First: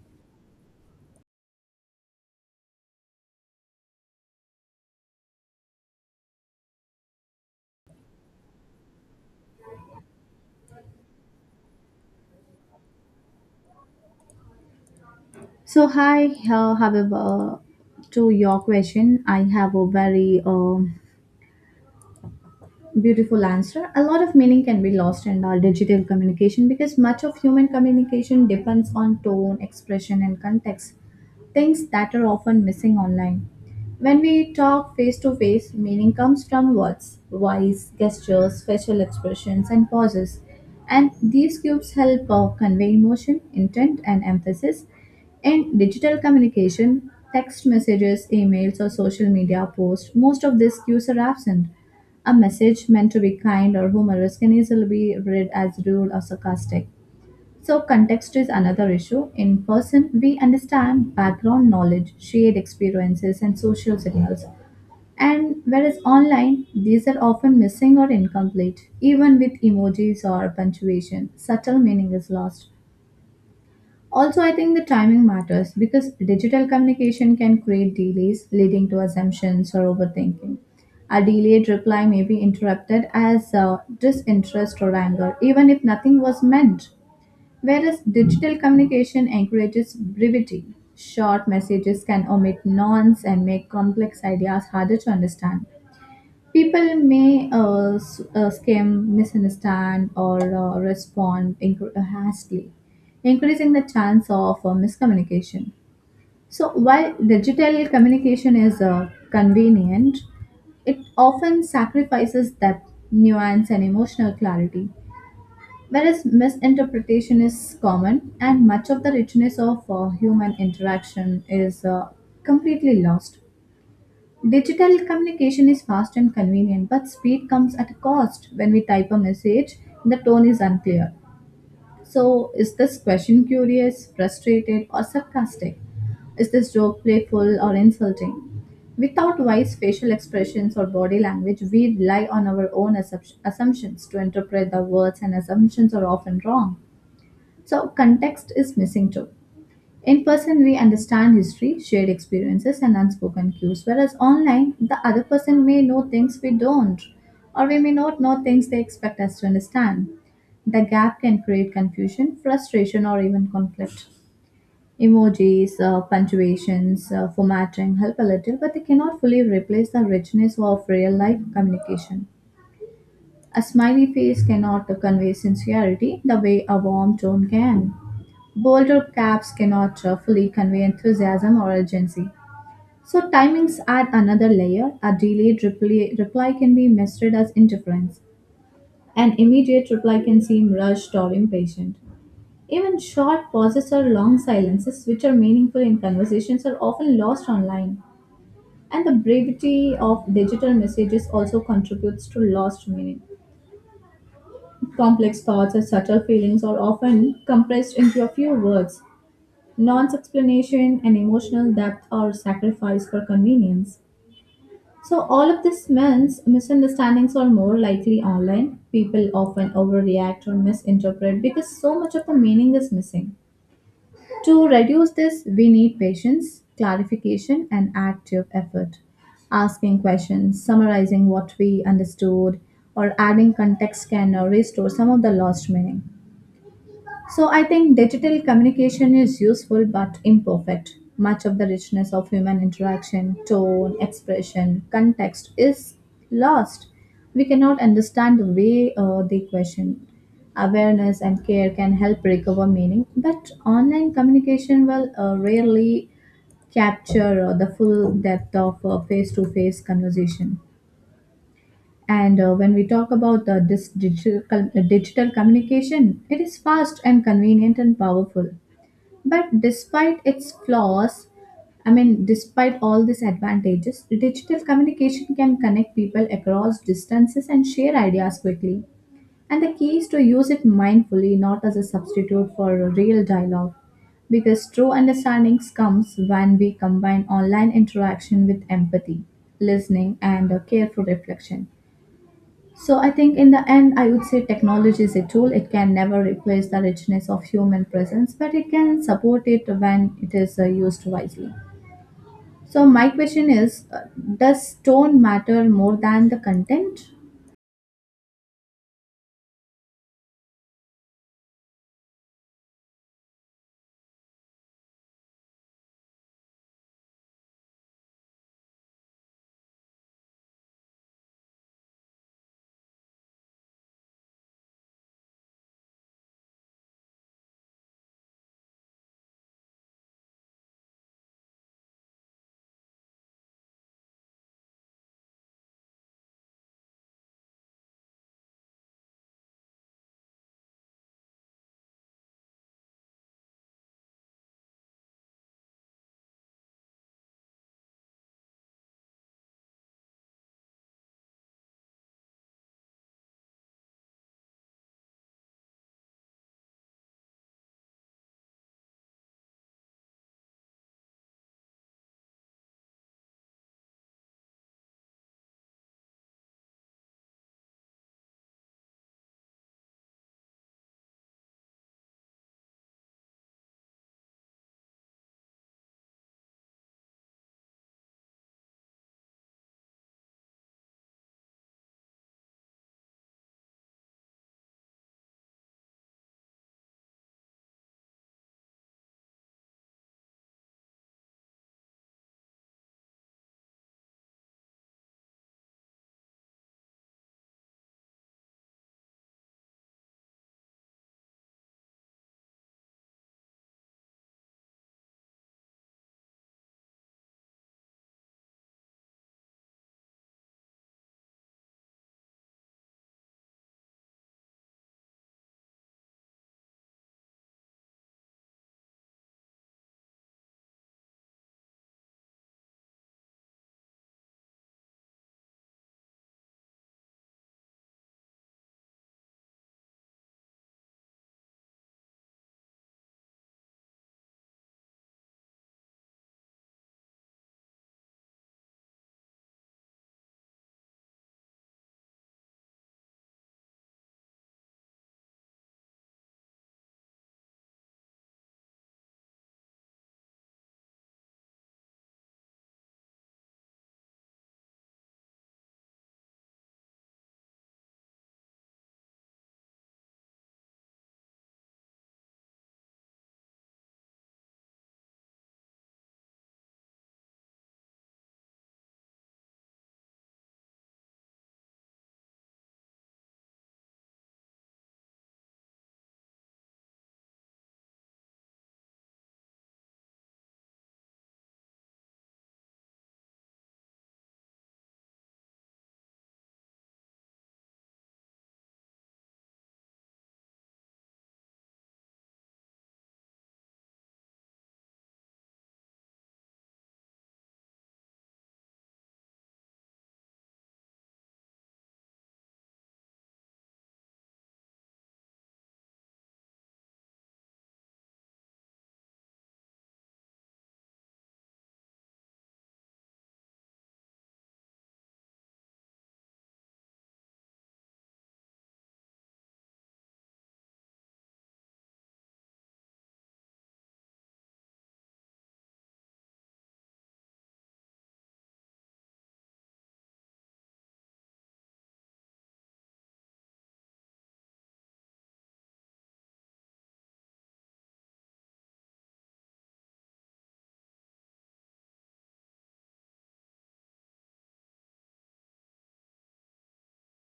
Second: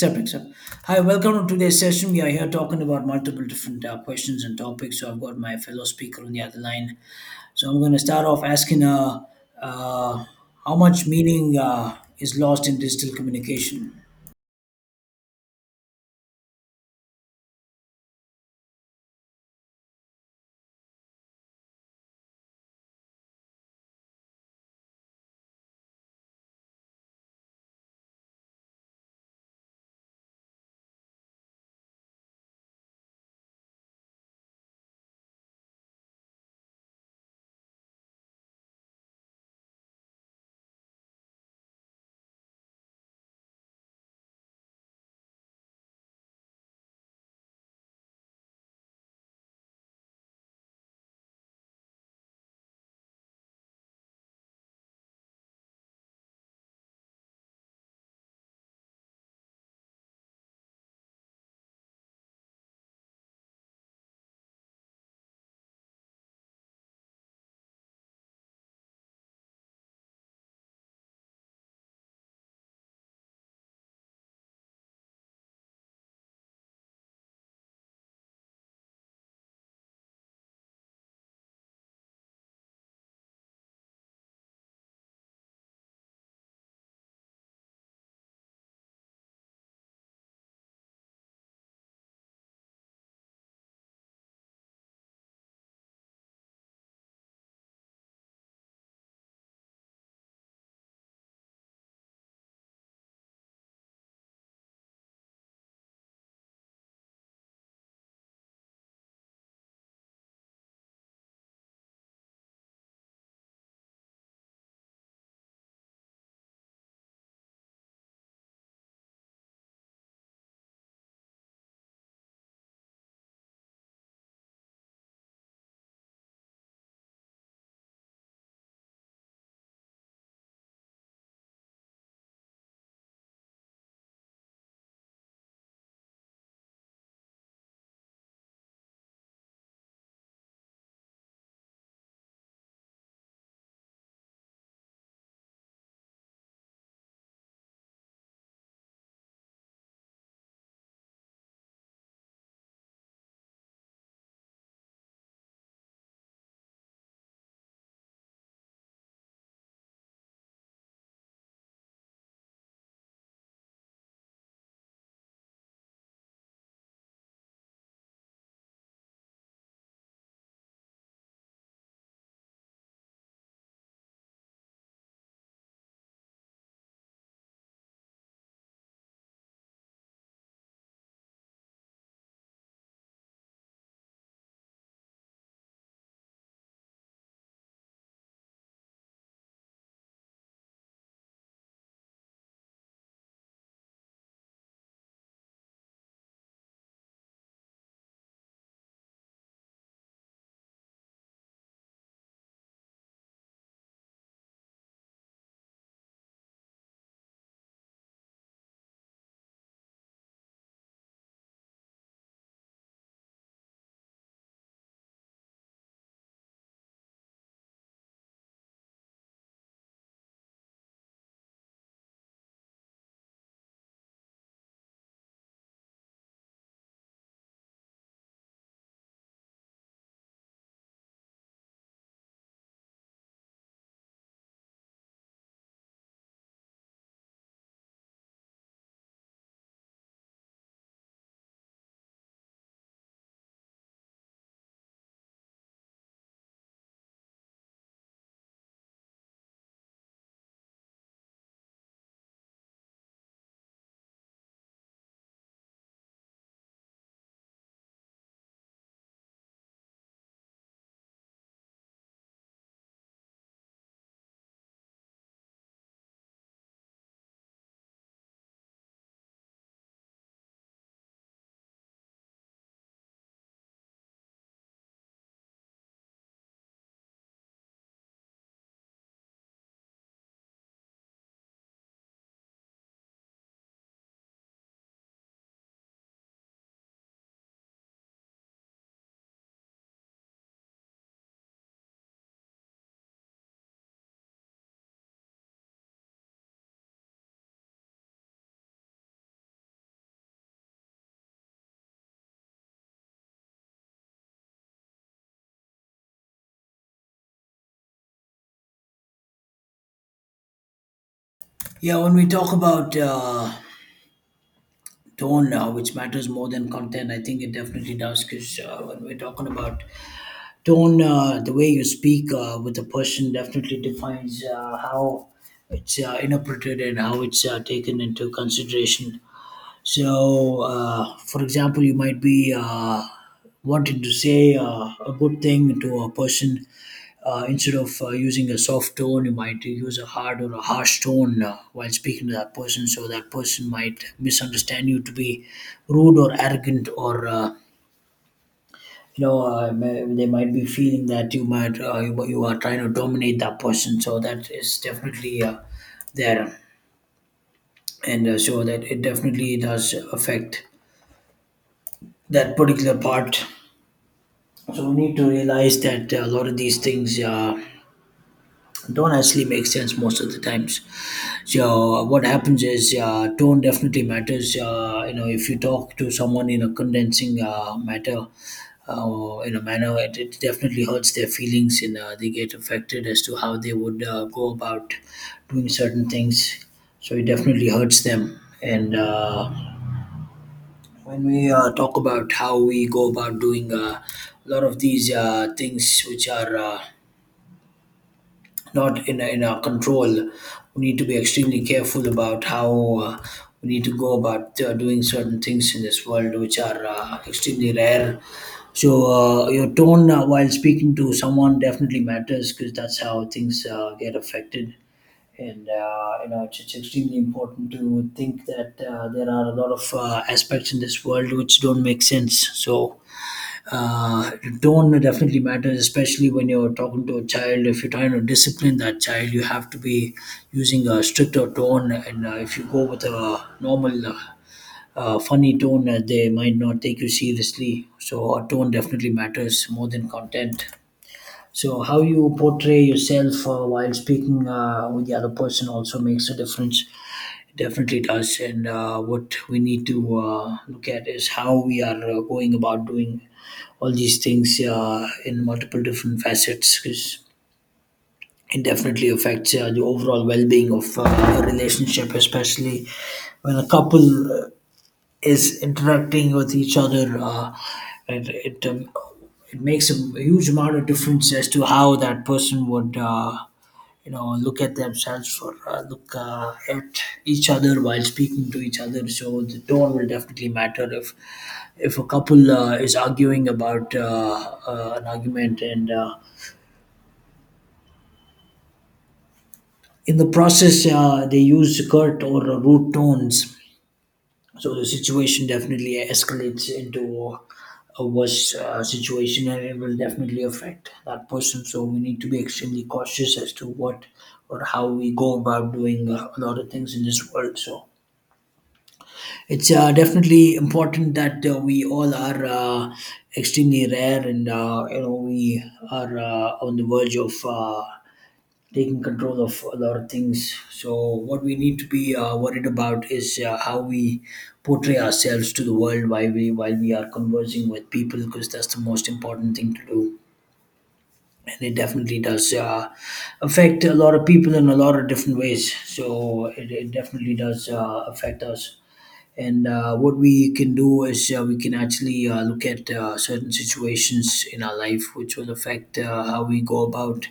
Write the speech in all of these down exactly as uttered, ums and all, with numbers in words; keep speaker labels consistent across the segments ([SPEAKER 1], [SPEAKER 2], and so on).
[SPEAKER 1] Except, except. Hi, welcome to today's session. We are here talking about multiple different uh, questions and topics. So I've got my fellow speaker on the other line. So I'm going to start off asking, uh, uh, how much meaning uh, is lost in digital communication?
[SPEAKER 2] So, hi, uh, however, to your question, I have a very um beautiful answer. A lot of meaning can be lost in our digital communication because much of human communication depends on tone, expression, and context, things that are often missing online. When we talk face to face, meaning comes from words, voice, gestures, facial expressions, and pauses. And these cubes help uh, convey emotion, intent, and emphasis. In digital communication, text messages, emails, or social media posts, most of these cues are absent. A message meant to be kind or humorous can easily be read as rude or sarcastic. So, context is another issue. In person, we understand background knowledge, shared experiences, and social signals. And whereas online, these are often missing or incomplete, even with emojis or punctuation. Subtle meaning is lost. Also, I think the timing matters because digital communication can create delays leading to assumptions or overthinking. A delayed reply may be interrupted as uh, disinterest or anger, even if nothing was meant. Whereas digital communication encourages brevity. Short messages can omit nonce and make complex ideas harder to understand. People may uh, s- uh, skim, misunderstand, or uh, respond inc- hastily, increasing the chance of uh, miscommunication. So, while digital communication is uh, convenient, it often sacrifices depth, nuance, and emotional clarity. Whereas misinterpretation is common, and much of the richness of uh, human interaction is uh, completely lost. Digital communication is fast and convenient, but speed comes at a cost. When we type a message, the tone is unclear. So, is this question curious, frustrated, or sarcastic? Is this joke playful or insulting? Without wise facial expressions or body language, we rely on our own assup- assumptions to interpret the words, and assumptions are often wrong. So, context is missing too. In person, we understand history, shared experiences, and unspoken cues, whereas online, the other person may know things we don't, or we may not know things they expect us to understand. The gap can create confusion, frustration, or even conflict. Emojis, uh, punctuations, uh, formatting help a little, but they cannot fully replace the richness of real life communication. A smiley face cannot convey sincerity the way a warm tone can. Bolder caps cannot uh, fully convey enthusiasm or urgency. So timings add another layer. A delayed reply, reply can be misread as interference. An immediate reply can seem rushed or impatient. Even short pauses or long silences, which are meaningful in conversations, are often lost online. And the brevity of digital messages also contributes to lost meaning. Complex thoughts or subtle feelings are often compressed into a few words. Nonce explanation, and emotional depth are sacrificed for convenience. So, all of this means misunderstandings are more likely online. People often overreact or misinterpret because so much of the meaning is missing. To reduce this, we need patience, clarification, and active effort. Asking questions, summarizing what we understood, or adding context can uh, restore some of the lost meaning. So I think digital communication is useful but imperfect. Much of the richness of human interaction, tone, expression, context is lost. We cannot understand the way uh, they question. Awareness and care can help recover meaning, but online communication will uh, rarely capture uh, the full depth of uh, face-to-face conversation. And uh, when we talk about uh, this digital, com- uh, digital communication, it is fast and convenient and powerful. But despite its flaws, I mean, despite all these advantages, digital communication can connect people across distances and share ideas quickly. And the key is to use it mindfully, not as a substitute for a real dialogue. Because true understanding comes when we combine online interaction with empathy, listening, and a careful reflection. So I think in the end, I would say technology is a tool. It can never replace the richness of human presence, but it can support it when it is uh, used wisely. So my question is, uh, does tone matter more than the content?
[SPEAKER 1] Yeah, when we talk about uh, tone, uh, which matters more than content, I think it definitely does. Because uh, when we're talking about tone, uh, the way you speak uh, with a person definitely defines uh, how it's uh, interpreted and how it's uh, taken into consideration. So, uh, for example, you might be uh, wanting to say uh, a good thing to a person. Uh, instead of uh, using a soft tone, you might use a hard or a harsh tone uh, while speaking to that person. So that person might misunderstand you to be rude or arrogant, or uh, you know uh, may- they might be feeling that you might uh, you, you are trying to dominate that person, so that is definitely uh, there. And uh, so that, it definitely does affect that particular part, so we need to realize that uh, a lot of these things uh, don't actually make sense most of the times. So uh, what happens is, uh, tone definitely matters. Uh, you know, if you talk to someone in a condensing uh, matter, uh, in a manner, it, it definitely hurts their feelings, and uh, they get affected as to how they would uh, go about doing certain things. So it definitely hurts them. And uh, when we uh, talk about how we go about doing uh, a lot of these uh, things, which are uh, not in, in our control. We need to be extremely careful about how uh, we need to go about uh, doing certain things in this world, which are uh, extremely rare. So uh, your tone uh, while speaking to someone definitely matters, because that's how things uh, get affected. And uh, you know, it's, it's extremely important to think that uh, there are a lot of uh, aspects in this world which don't make sense. So uh, tone definitely matters, especially when you're talking to a child. If you're trying to discipline that child, you have to be using a stricter tone. And uh, if you go with a normal, uh, uh, funny tone, uh, they might not take you seriously. So, our tone definitely matters more than content. So, how you portray yourself uh, while speaking uh, with the other person also makes a difference. It definitely does. And uh, what we need to uh, look at is how we are uh, going about doing all these things uh, in multiple different facets, because it definitely affects uh, the overall well being of uh, a relationship, especially when a couple uh, is interacting with each other, uh, it it, um, it makes a huge amount of difference as to how that person would uh, you know, look at themselves, or uh, look uh, at each other while speaking to each other. So the tone will definitely matter. If if a couple uh, is arguing about uh, uh, an argument, and uh, in the process uh, they use curt or rude tones, so the situation definitely escalates into a worse uh, situation, and it will definitely affect that person. So we need to be extremely cautious as to what or how we go about doing uh, a lot of things in this world. So it's uh, definitely important that uh, we all are uh, extremely rare, and uh, you know, we are uh, on the verge of Uh, taking control of a lot of things. So, what we need to be uh, worried about is uh, how we portray ourselves to the world while we while we are conversing with people, because that's the most important thing to do. And it definitely does uh, affect a lot of people in a lot of different ways. So, it, it definitely does uh, affect us. And uh, what we can do is, uh, we can actually uh, look at uh, certain situations in our life which will affect uh, how we go about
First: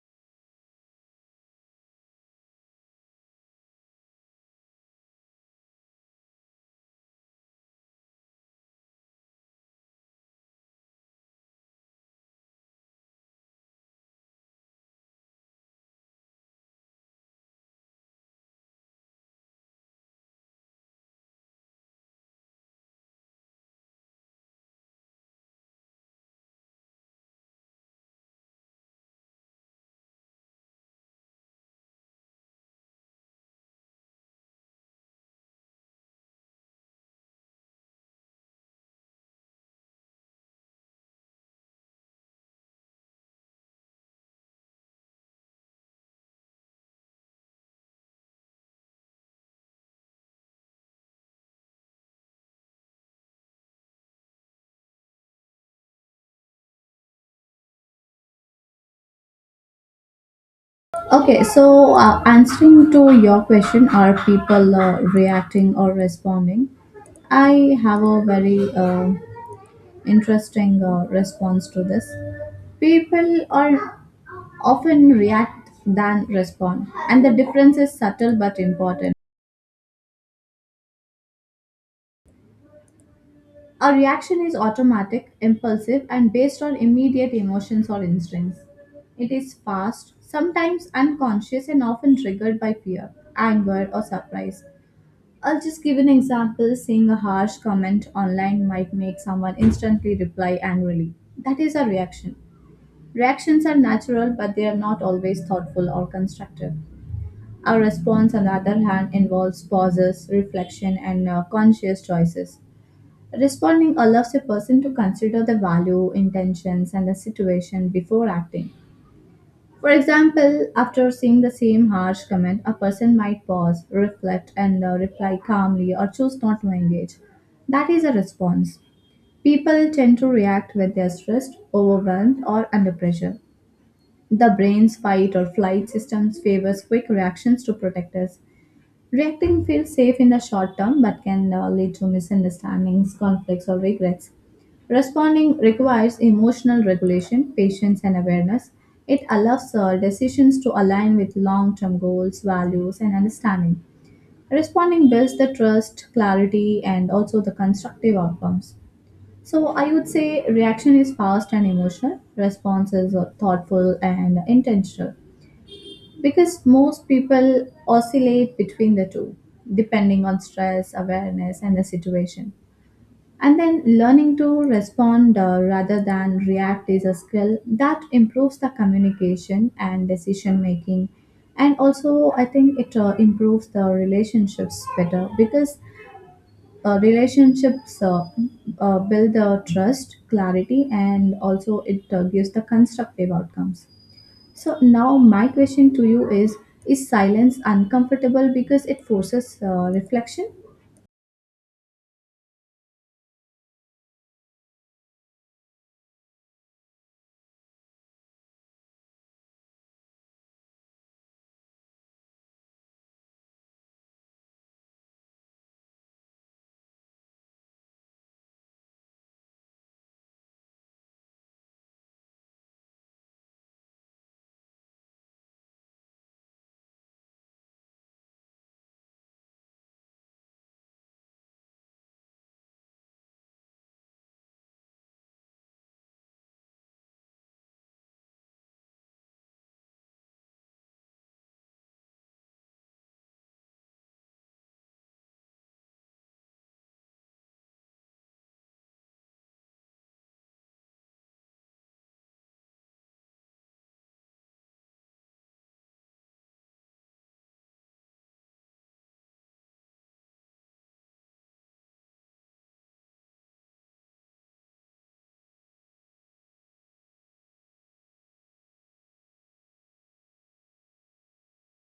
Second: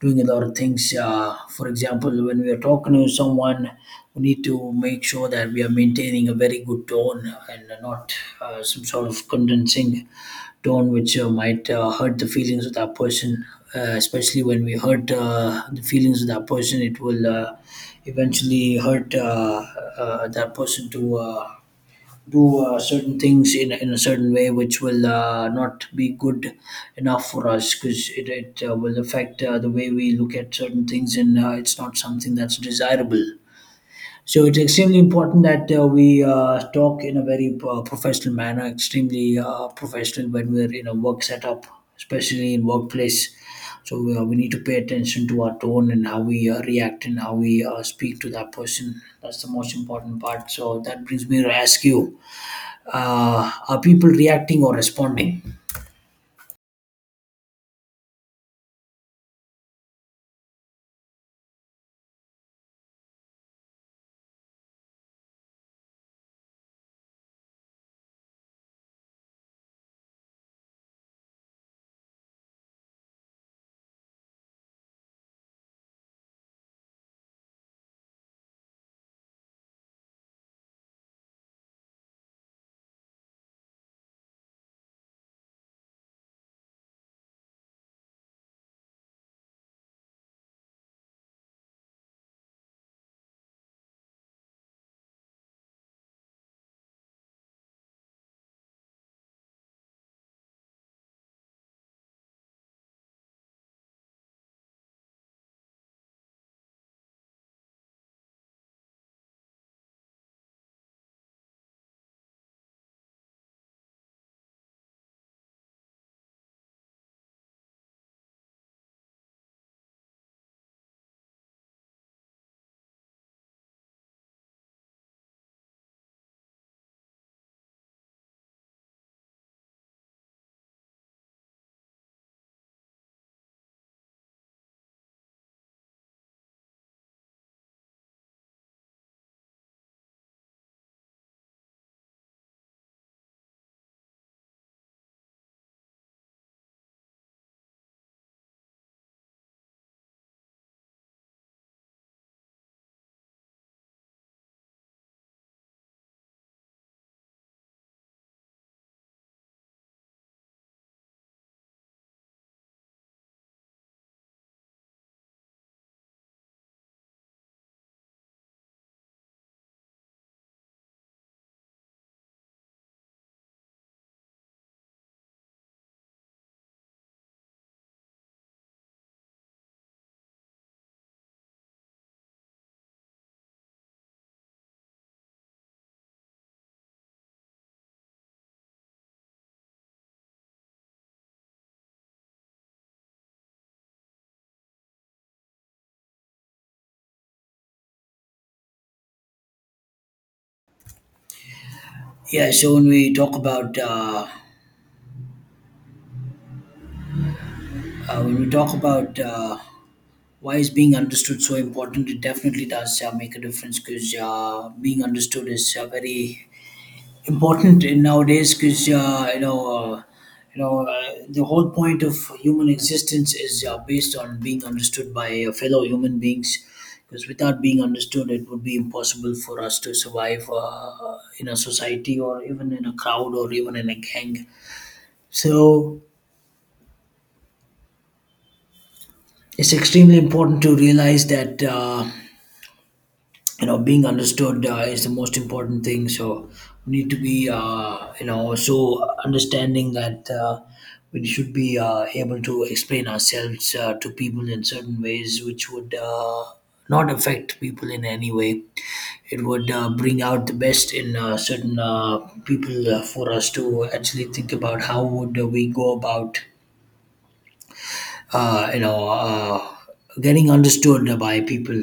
[SPEAKER 1] doing a lot of things. Uh, for example, when we are talking to someone, we need to make sure that we are maintaining a very good tone, and not uh, some sort of condensing tone which uh, might uh, hurt the feelings of that person. Uh, especially when we hurt uh, the feelings of that person, it will uh, eventually hurt uh, uh, that person to Uh, do uh, certain things in, in a certain way, which will uh, not be good enough for us, because it, it uh, will affect uh, the way we look at certain things, and uh, it's not something that's desirable. So it's extremely important that uh, we uh, talk in a very uh, professional manner, extremely uh, professional, when we're in a work setup, especially in workplace. So uh, we need to pay attention to our tone, and how we uh, react, and how we uh, speak to that person. That's the most important part. So that brings me to ask you, uh, are people reacting or responding?
[SPEAKER 2] Okay, so uh, answering to your question, are people uh, reacting or responding? I have a very uh, interesting uh, response to this. People are often react than respond, and the difference is subtle but important. Our reaction is automatic, impulsive, and based on immediate emotions or instincts. It is fast, sometimes unconscious, and often triggered by fear, anger, or surprise. I'll just give an example: seeing a harsh comment online might make someone instantly reply angrily. That is our reaction. Reactions are natural, but they are not always thoughtful or constructive. Our response, on the other hand, involves pauses, reflection, and uh, conscious choices. Responding allows a person to consider the value, intentions, and the situation before acting. For example, after seeing the same harsh comment, a person might pause, reflect, and uh, reply calmly or choose not to engage. That is a response. People tend to react when they are stressed, overwhelmed, or under pressure. The brain's fight or flight systems favors quick reactions to protect us. Reacting feels safe in the short term but can uh, lead to misunderstandings, conflicts, or regrets. Responding requires emotional regulation, patience, and awareness. It allows uh, decisions to align with long term goals, values, and understanding. Responding builds the trust, clarity, and also the constructive outcomes. So, I would say reaction is fast and emotional, response is uh, thoughtful and intentional. Because most people oscillate between the two, depending on stress, awareness, and the situation. And then learning to respond uh, rather than react is a skill that improves the communication and decision making. And also, I think it uh, improves the relationships better because uh, relationships uh, uh, build the trust, clarity, and also it uh, gives the constructive outcomes. So now my question to you is is silence uncomfortable because it forces uh, reflection?
[SPEAKER 1] Yeah, so when we talk about uh, uh, when we talk about uh, why is being understood so important, it definitely does uh, make a difference, because uh, being understood is uh, very important in nowadays, because uh, you know uh, you know uh, the whole point of human existence is uh, based on being understood by uh, fellow human beings, because without being understood it would be impossible for us to survive uh, in a society, or even in a crowd, or even in a gang. So it's extremely important to realize that uh, you know, being understood uh, is the most important thing. So we need to be uh, you know, so understanding that uh, we should be uh, able to explain ourselves uh, to people in certain ways, which would uh, not affect people in any way. It would uh, bring out the best in uh, certain uh, people uh, for us to actually think about how would we go about uh, you know uh, getting understood by people.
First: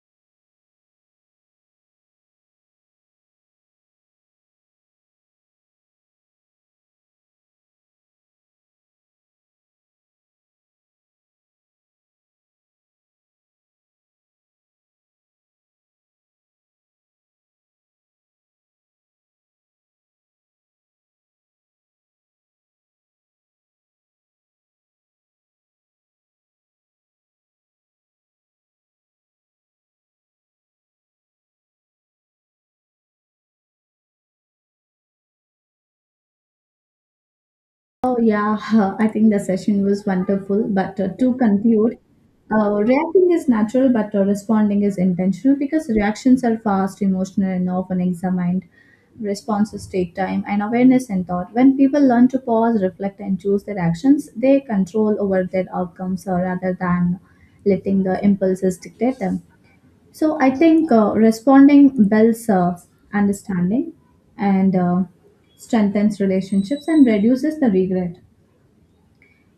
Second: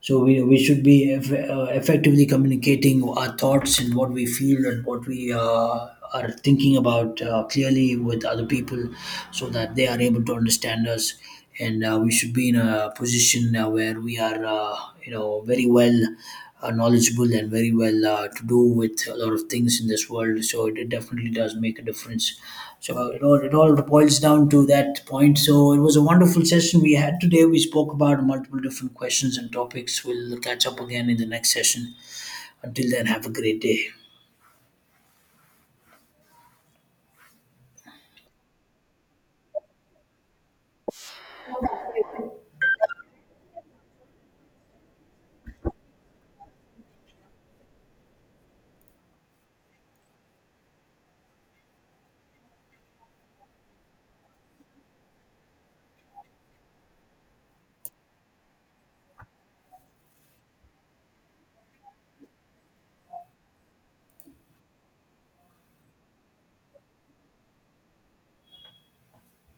[SPEAKER 1] So we, we should be eff- uh, effectively communicating our thoughts, and what we feel, and what we uh, are thinking about uh, clearly with other people, so that they are able to understand us. And uh, we should be in a position uh, where we are uh, you know, very well uh, knowledgeable, and very well uh, to do with a lot of things in this world. So it definitely does make a difference. So it all it all boils down to that point. So it was a wonderful session we had today. We spoke about multiple different questions and topics. We'll catch up again in the next session. Until then, have a great day.
[SPEAKER 2] Oh yeah, I think the session was wonderful but uh, to conclude, uh, reacting is natural but uh, responding is intentional because reactions are fast, emotional and often examined. Responses take time and awareness and thought. When people learn to pause, reflect and choose their actions, they control over their outcomes uh, rather than letting the impulses dictate them. So I think uh, responding builds uh, understanding and uh, strengthens relationships and reduces the regret.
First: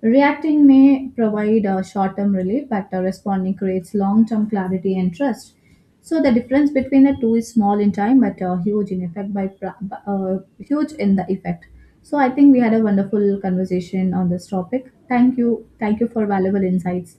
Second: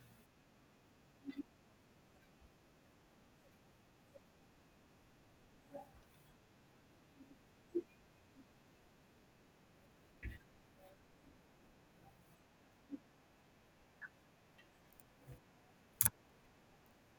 [SPEAKER 2] Reacting may provide a short-term relief, but uh, responding creates long-term clarity and trust. So the difference between the two is small in time, but uh, huge in effect. By pra- b- uh, huge in the effect. So I think we had a wonderful conversation on this topic. Thank you, thank you for valuable insights.